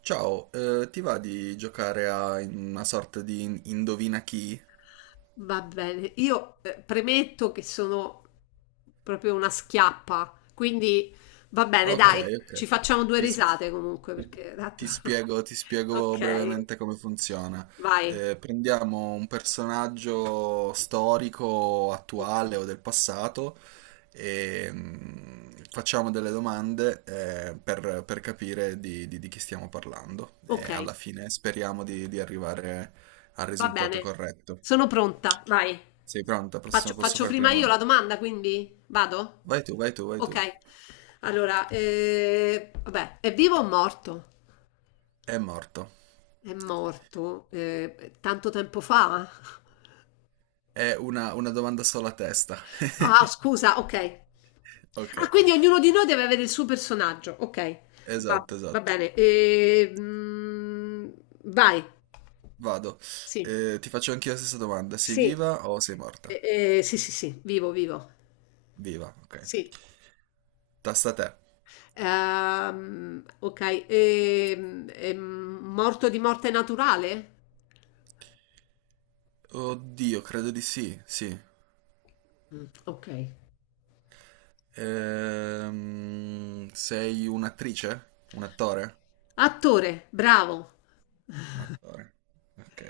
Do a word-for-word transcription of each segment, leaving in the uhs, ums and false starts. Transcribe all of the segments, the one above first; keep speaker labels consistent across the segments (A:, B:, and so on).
A: Ciao, eh, ti va di giocare a una sorta di indovina chi?
B: Va bene, io eh, premetto che sono proprio una schiappa, quindi va bene. Eh,
A: Ok,
B: dai,
A: ok.
B: ci facciamo due
A: Ti, s-
B: risate comunque perché tanto...
A: ti spiego, ti spiego
B: Ok,
A: brevemente come funziona.
B: vai.
A: Eh, prendiamo un personaggio storico,
B: Ok,
A: attuale o del passato e mm, facciamo delle domande eh, per, per capire di, di- di chi stiamo parlando.
B: ok,
A: E alla fine speriamo di, di arrivare al
B: va
A: risultato
B: bene,
A: corretto.
B: sono pronta, vai.
A: Sei pronta?
B: Faccio,
A: Prossimo- posso
B: faccio
A: farti una
B: prima io la
A: domanda?
B: domanda, quindi vado?
A: Vai tu, vai tu, vai tu.
B: Ok, allora, eh, vabbè, è vivo o morto?
A: È morto.
B: È morto eh, tanto tempo fa?
A: È una, una domanda sola a testa.
B: Ah, scusa, ok.
A: Ok,
B: Ah, quindi ognuno di noi deve avere il suo personaggio. Ok, va,
A: esatto,
B: va
A: esatto.
B: bene. E, mm, vai.
A: Vado.
B: Sì.
A: Eh, ti faccio anch'io la stessa domanda. Sei
B: Sì.
A: viva o sei morta?
B: E- e- sì, sì, sì, vivo, vivo.
A: Viva, ok.
B: Sì.
A: Tasta a te.
B: Ehm, ok. E- e morto di morte naturale?
A: Oddio, credo di sì, sì.
B: Mm, ok.
A: Ehm, sei un'attrice? Un attore?
B: Attore, bravo.
A: Attore. Ok.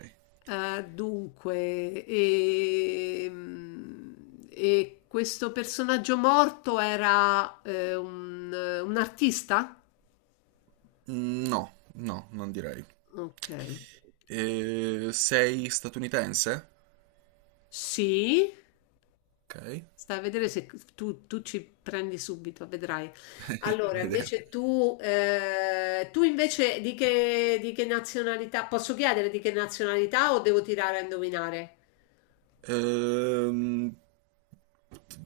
B: Eh, dunque, ehm, e questo personaggio morto era eh, un, un artista?
A: Mm, No, no, non direi.
B: Ok,
A: Eh, sei statunitense?
B: sì,
A: Ok.
B: stai a vedere se tu, tu ci prendi subito, vedrai. Allora,
A: Vediamo.
B: invece tu, eh, tu invece di che, di che nazionalità, posso chiedere di che nazionalità o devo tirare a indovinare?
A: Ehm,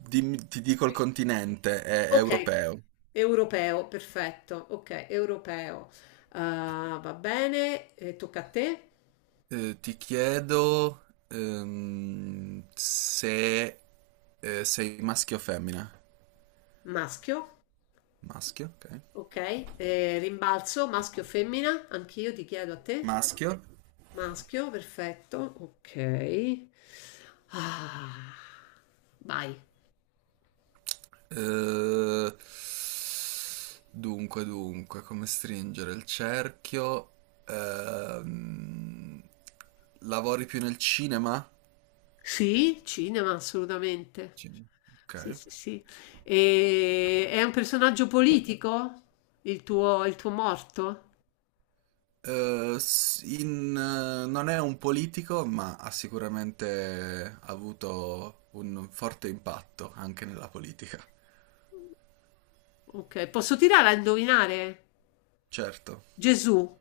A: Dimmi- ti dico il continente, è, è
B: Ok,
A: europeo.
B: europeo, perfetto, ok, europeo. Ah, va bene, eh, tocca a te,
A: Eh, ti chiedo ehm, se eh, sei maschio o femmina.
B: maschio,
A: Maschio, ok.
B: ok. Eh, rimbalzo, maschio o femmina, anch'io ti chiedo a te,
A: Maschio.
B: maschio, perfetto, ok. Ah, vai.
A: Eh, dunque, dunque, come stringere il cerchio? Ehm, lavori più nel cinema?
B: Sì, cinema, assolutamente.
A: Cinema. Ok.
B: Sì, sì, sì. E è un personaggio politico? Il tuo, il tuo morto?
A: Eh, s- in, eh, non è un politico, ma ha sicuramente avuto un forte impatto anche nella politica.
B: Ok, posso tirare a indovinare?
A: Certo.
B: Gesù.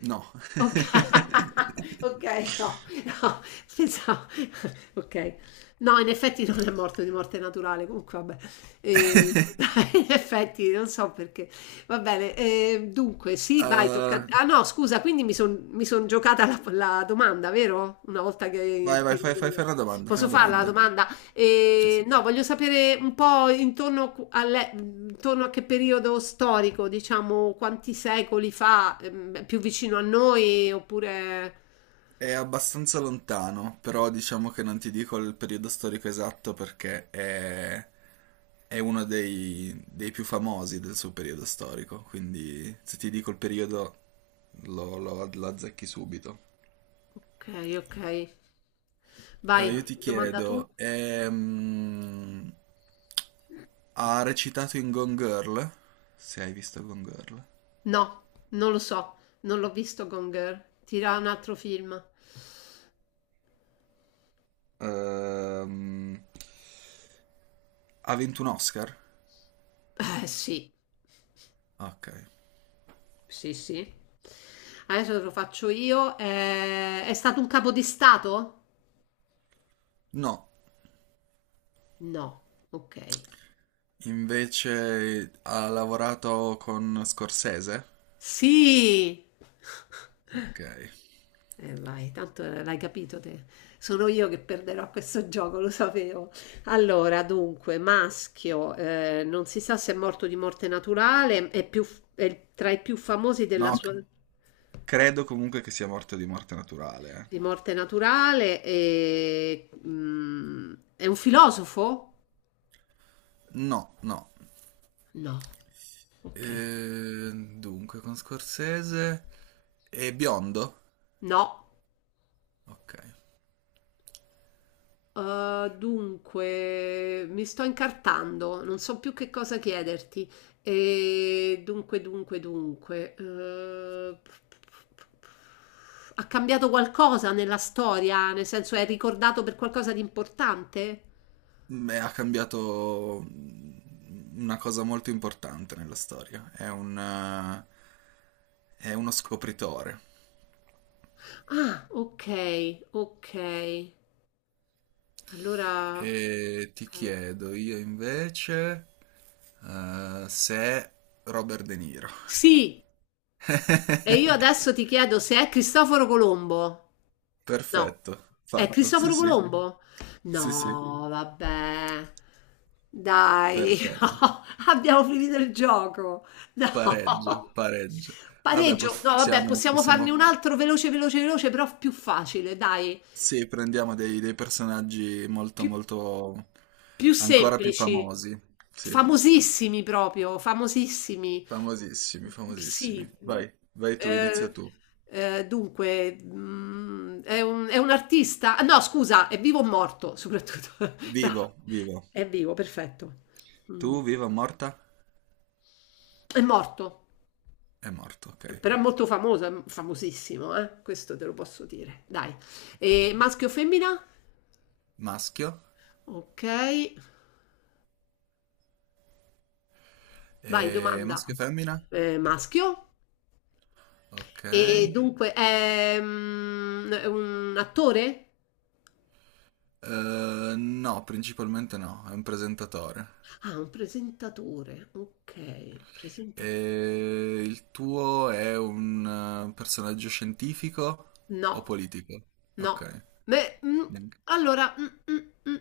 A: No.
B: Oka okay, no, no, pensavo okay. No, in effetti non è morto di morte naturale, comunque vabbè. Ehm, in effetti non so perché. Va bene, ehm, dunque sì, vai, tocca a t
A: Eh,
B: ah no scusa, quindi mi son mi son giocata la p la domanda, vero? Una volta
A: vai,
B: che
A: vai, fai, fai, fai una domanda, fai
B: posso
A: una
B: farla la
A: domanda.
B: domanda?
A: Sì, sì.
B: E, no, voglio sapere un po' intorno, alle- intorno a che periodo storico, diciamo, quanti secoli fa, ehm, più vicino a noi, oppure...
A: È abbastanza lontano, però diciamo che non ti dico il periodo storico esatto perché è, è uno dei, dei più famosi del suo periodo storico, quindi se ti dico il periodo lo, lo- lo azzecchi subito.
B: Ok, ok. Vai,
A: Eh, io ti
B: domanda tu?
A: chiedo, ehm, ha recitato in Gone Girl? Se hai visto Gone Girl.
B: No, non lo so, non l'ho visto Gone Girl. Tira un altro film.
A: Ehm, ha vinto un Oscar?
B: Eh sì,
A: Ok.
B: sì, sì. Adesso te lo faccio io. Eh, è stato un capo di stato?
A: No.
B: No, ok.
A: Invece ha lavorato con Scorsese?
B: Sì!
A: Ok.
B: Eh vai, tanto l'hai capito te. Sono io che perderò a questo gioco, lo sapevo. Allora, dunque, maschio, eh, non si sa se è morto di morte naturale, è, più- è tra i più famosi della
A: No, c-
B: sua
A: credo comunque che sia morto di morte naturale.
B: di morte naturale e, mm, è un filosofo?
A: eh. No, no.
B: No. Ok.
A: Eh, dunque, con Scorsese è biondo?
B: No.
A: Ok.
B: Uh, dunque, mi sto incartando, non so più che cosa chiederti. E dunque, dunque, dunque. Eh, ha cambiato qualcosa nella storia? Nel senso, è ricordato per qualcosa di importante?
A: Beh, ha cambiato mm, una cosa molto importante nella storia. È un, eh, è uno scopritore.
B: Ah, ok, ok. Allora,
A: E ti
B: ok.
A: chiedo io invece eh, se Robert De Niro.
B: Sì, e io adesso ti chiedo se è Cristoforo Colombo. No.
A: Perfetto,
B: È
A: fatto. Sì,
B: Cristoforo
A: sì,
B: Colombo? Mhm.
A: sì, sì,
B: No, vabbè. Dai,
A: perfetto.
B: no, abbiamo finito il gioco. No.
A: Pareggio, pareggio. Vabbè,
B: Pareggio. No, vabbè,
A: possiamo,
B: possiamo farne
A: possiamo...
B: un altro veloce, veloce, veloce, però più facile, dai.
A: Sì, prendiamo dei, dei personaggi molto,
B: Più
A: molto.
B: Più
A: Ancora più
B: semplici,
A: famosi. Sì,
B: famosissimi proprio, famosissimi.
A: famosissimi,
B: Mhmm,
A: famosissimi.
B: sì, mhmm,
A: Vai, vai tu, inizia
B: ehm,
A: tu.
B: ehm, dunque, mhmm, è un è un artista ah no scusa, è vivo o morto soprattutto. No.
A: Vivo, vivo.
B: È vivo, perfetto.
A: Tu,
B: Mh,
A: viva, morta?
B: è morto,
A: È morto, ok.
B: però è molto famoso, è famosissimo, eh, questo te lo posso dire, dai.
A: Ok.
B: Ehm, maschio o femmina?
A: Maschio?
B: Okay, vai
A: E
B: domanda.
A: maschio e femmina?
B: Ehm, maschio.
A: Ok.
B: E dunque è mm, è un attore?
A: Eh, no, principalmente no, è un presentatore.
B: Ah, un presentatore. Ok, presentatore.
A: E il tuo è un eh, personaggio scientifico o
B: No,
A: politico?
B: no.
A: Ok,
B: Beh, mm,
A: neanche.
B: allora, mm, mm, mm,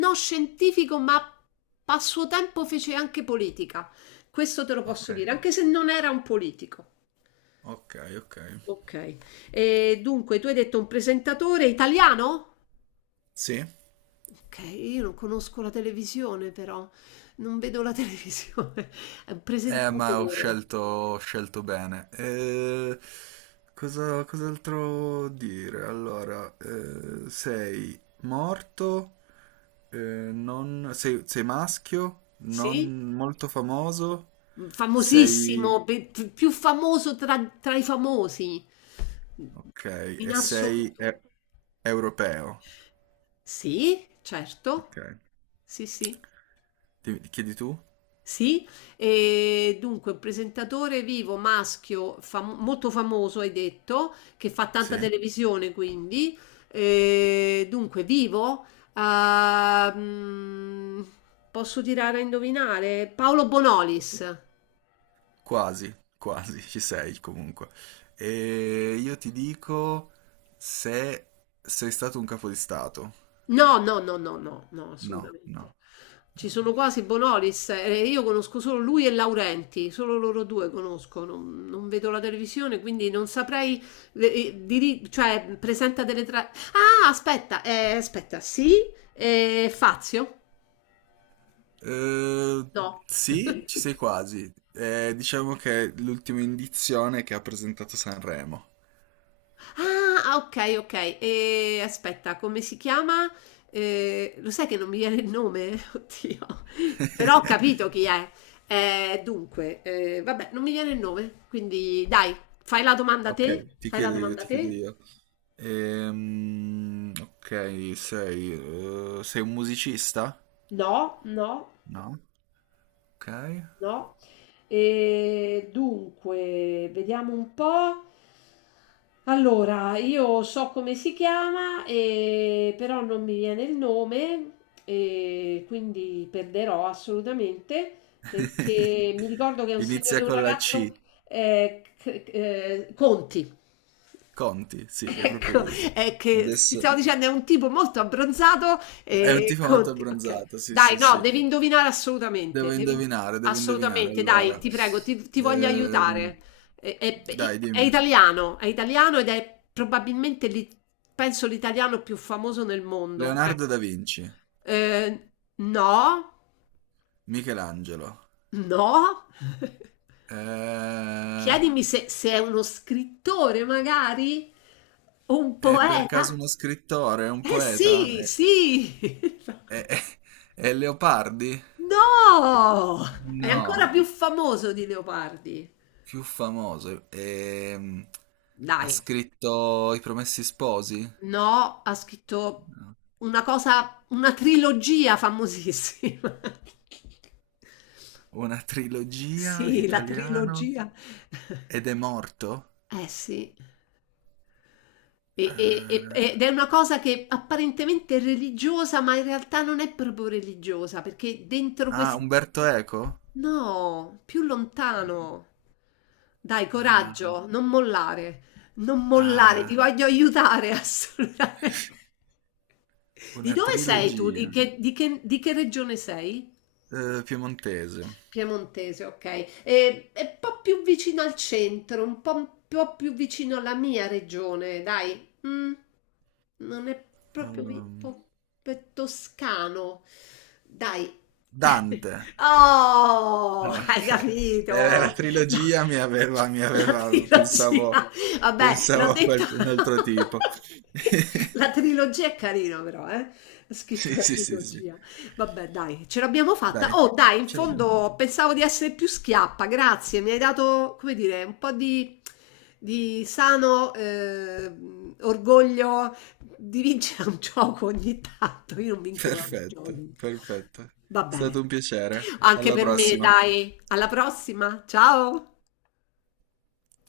B: no scientifico, ma a suo tempo fece anche politica. Questo te lo
A: Ok,
B: posso dire, anche se non era un politico.
A: ok, ok.
B: Ok. E dunque, tu hai detto un presentatore italiano?
A: Sì?
B: Ok, io non conosco la televisione però, non vedo la televisione. È un
A: Eh, ma ho
B: presentatore.
A: scelto, ho scelto bene. Eh, cosa, cos'altro dire? Allora, eh, sei morto, eh, non- sei, sei maschio,
B: Sì?
A: non molto famoso,
B: Mhmm,
A: sei.
B: famosissimo, pe p più famoso tra tra i famosi,
A: Ok,
B: in
A: e sei
B: assoluto.
A: e- europeo.
B: Sì, certo.
A: Ok.
B: Sì, sì.
A: Ti- ti chiedi tu?
B: Sì, e dunque un presentatore vivo maschio fam- molto famoso, hai detto, che fa tanta
A: Sì?
B: televisione quindi. E dunque vivo, ah, mm, posso tirare a indovinare? Paolo Bonolis.
A: Quasi, quasi, ci sei comunque. E io ti dico se sei stato un capo di stato.
B: No, no, no, no, no, no,
A: No,
B: assolutamente.
A: no.
B: Ci sono quasi Bonolis, eh, io conosco solo lui e Laurenti, solo loro due conosco, non, non vedo la televisione, quindi non saprei, eh, diri- cioè, presenta delle tra... Ah, aspetta, eh, aspetta, sì, eh, Fazio?
A: Eh,
B: No.
A: sì, ci sei quasi. Eh, diciamo che è l'ultima indizione che ha presentato Sanremo.
B: Ah, ah, ok, ok. E aspetta, come si chiama? Eh, lo sai che non mi viene il nome? Oddio. Però ho capito chi è. Eh, dunque, eh, vabbè, non mi viene il nome. Quindi dai, fai la domanda a
A: Ok,
B: te.
A: ti
B: Fai la
A: chiedo io,
B: domanda a
A: ti chiedo
B: te.
A: io. Ehm, ok, sei, eh, sei un musicista?
B: No, no.
A: No? Ok.
B: No. E dunque, vediamo un po'. Allora, io so come si chiama, e- però non mi viene il nome, e quindi perderò assolutamente perché mi ricordo che è un, signor- è
A: Inizia
B: un
A: con la C.
B: ragazzo eh, c- eh, Conti.
A: Conti, sì, è proprio
B: Ecco,
A: lui.
B: è che ti stavo
A: Adesso
B: dicendo è un tipo molto abbronzato
A: è un
B: e
A: tipo molto
B: Conti okay.
A: abbronzato, sì,
B: Dai,
A: sì,
B: no,
A: sì.
B: devi indovinare assolutamente,
A: Devo
B: devi
A: indovinare, devo indovinare.
B: assolutamente, dai,
A: Allora,
B: ti prego, ti, ti voglio
A: ehm,
B: aiutare. È, è-
A: dai,
B: è
A: dimmi.
B: italiano, è italiano ed è probabilmente, l'i- penso, l'italiano più famoso nel mondo. Ecco.
A: Leonardo da Vinci,
B: Eh, no,
A: Michelangelo.
B: no.
A: Eh,
B: Chiedimi se, se è uno scrittore, magari, o un
A: è per caso
B: poeta.
A: uno scrittore, un
B: Eh
A: poeta?
B: sì,
A: È,
B: sì!
A: è- è- è Leopardi?
B: No! È ancora
A: No.
B: più famoso di Leopardi.
A: Più famoso. ehm, ha
B: Dai,
A: scritto I Promessi Sposi?
B: no, ha scritto
A: No.
B: una cosa, una trilogia famosissima.
A: Una trilogia
B: Sì, la
A: italiano.
B: trilogia.
A: Ed è morto?
B: Eh sì.
A: Eh,
B: E- e- e- ed è una cosa che apparentemente è religiosa, ma in realtà non è proprio religiosa, perché dentro
A: ah,
B: questo...
A: Umberto Eco?
B: No, più lontano. Dai,
A: Eh,
B: coraggio, non mollare, non mollare, ti
A: ah,
B: voglio aiutare assolutamente. Di
A: una
B: dove sei tu? Di
A: trilogia.
B: che, di che- di che regione sei?
A: Eh, piemontese.
B: Piemontese, ok. E- È un po' più vicino al centro, un po', un po' più vicino alla mia regione, dai. Mm. Non è proprio mi-
A: Ehm,
B: po- pe- toscano. Dai.
A: Dante.
B: Oh,
A: Ah,
B: hai
A: ok. Eh, La
B: capito? No,
A: trilogia mi aveva, mi
B: la
A: aveva, pensavo,
B: trilogia, vabbè, l'ho
A: pensavo a
B: detto.
A: qualche- un altro tipo.
B: La trilogia è carina però, eh? Ha scritto
A: Sì,
B: la
A: sì, sì, sì.
B: trilogia. Vabbè, dai, ce l'abbiamo fatta.
A: Dai,
B: Oh, dai, in
A: ce l'abbiamo fatta.
B: fondo pensavo di essere più schiappa, grazie. Mi hai dato, come dire, un po' di, di sano eh, orgoglio di vincere un gioco ogni tanto. Io non vinco mai i
A: Perfetto,
B: giochi.
A: perfetto. È
B: Va bene,
A: stato un piacere.
B: anche
A: Alla
B: per me,
A: prossima.
B: dai. Alla prossima, ciao!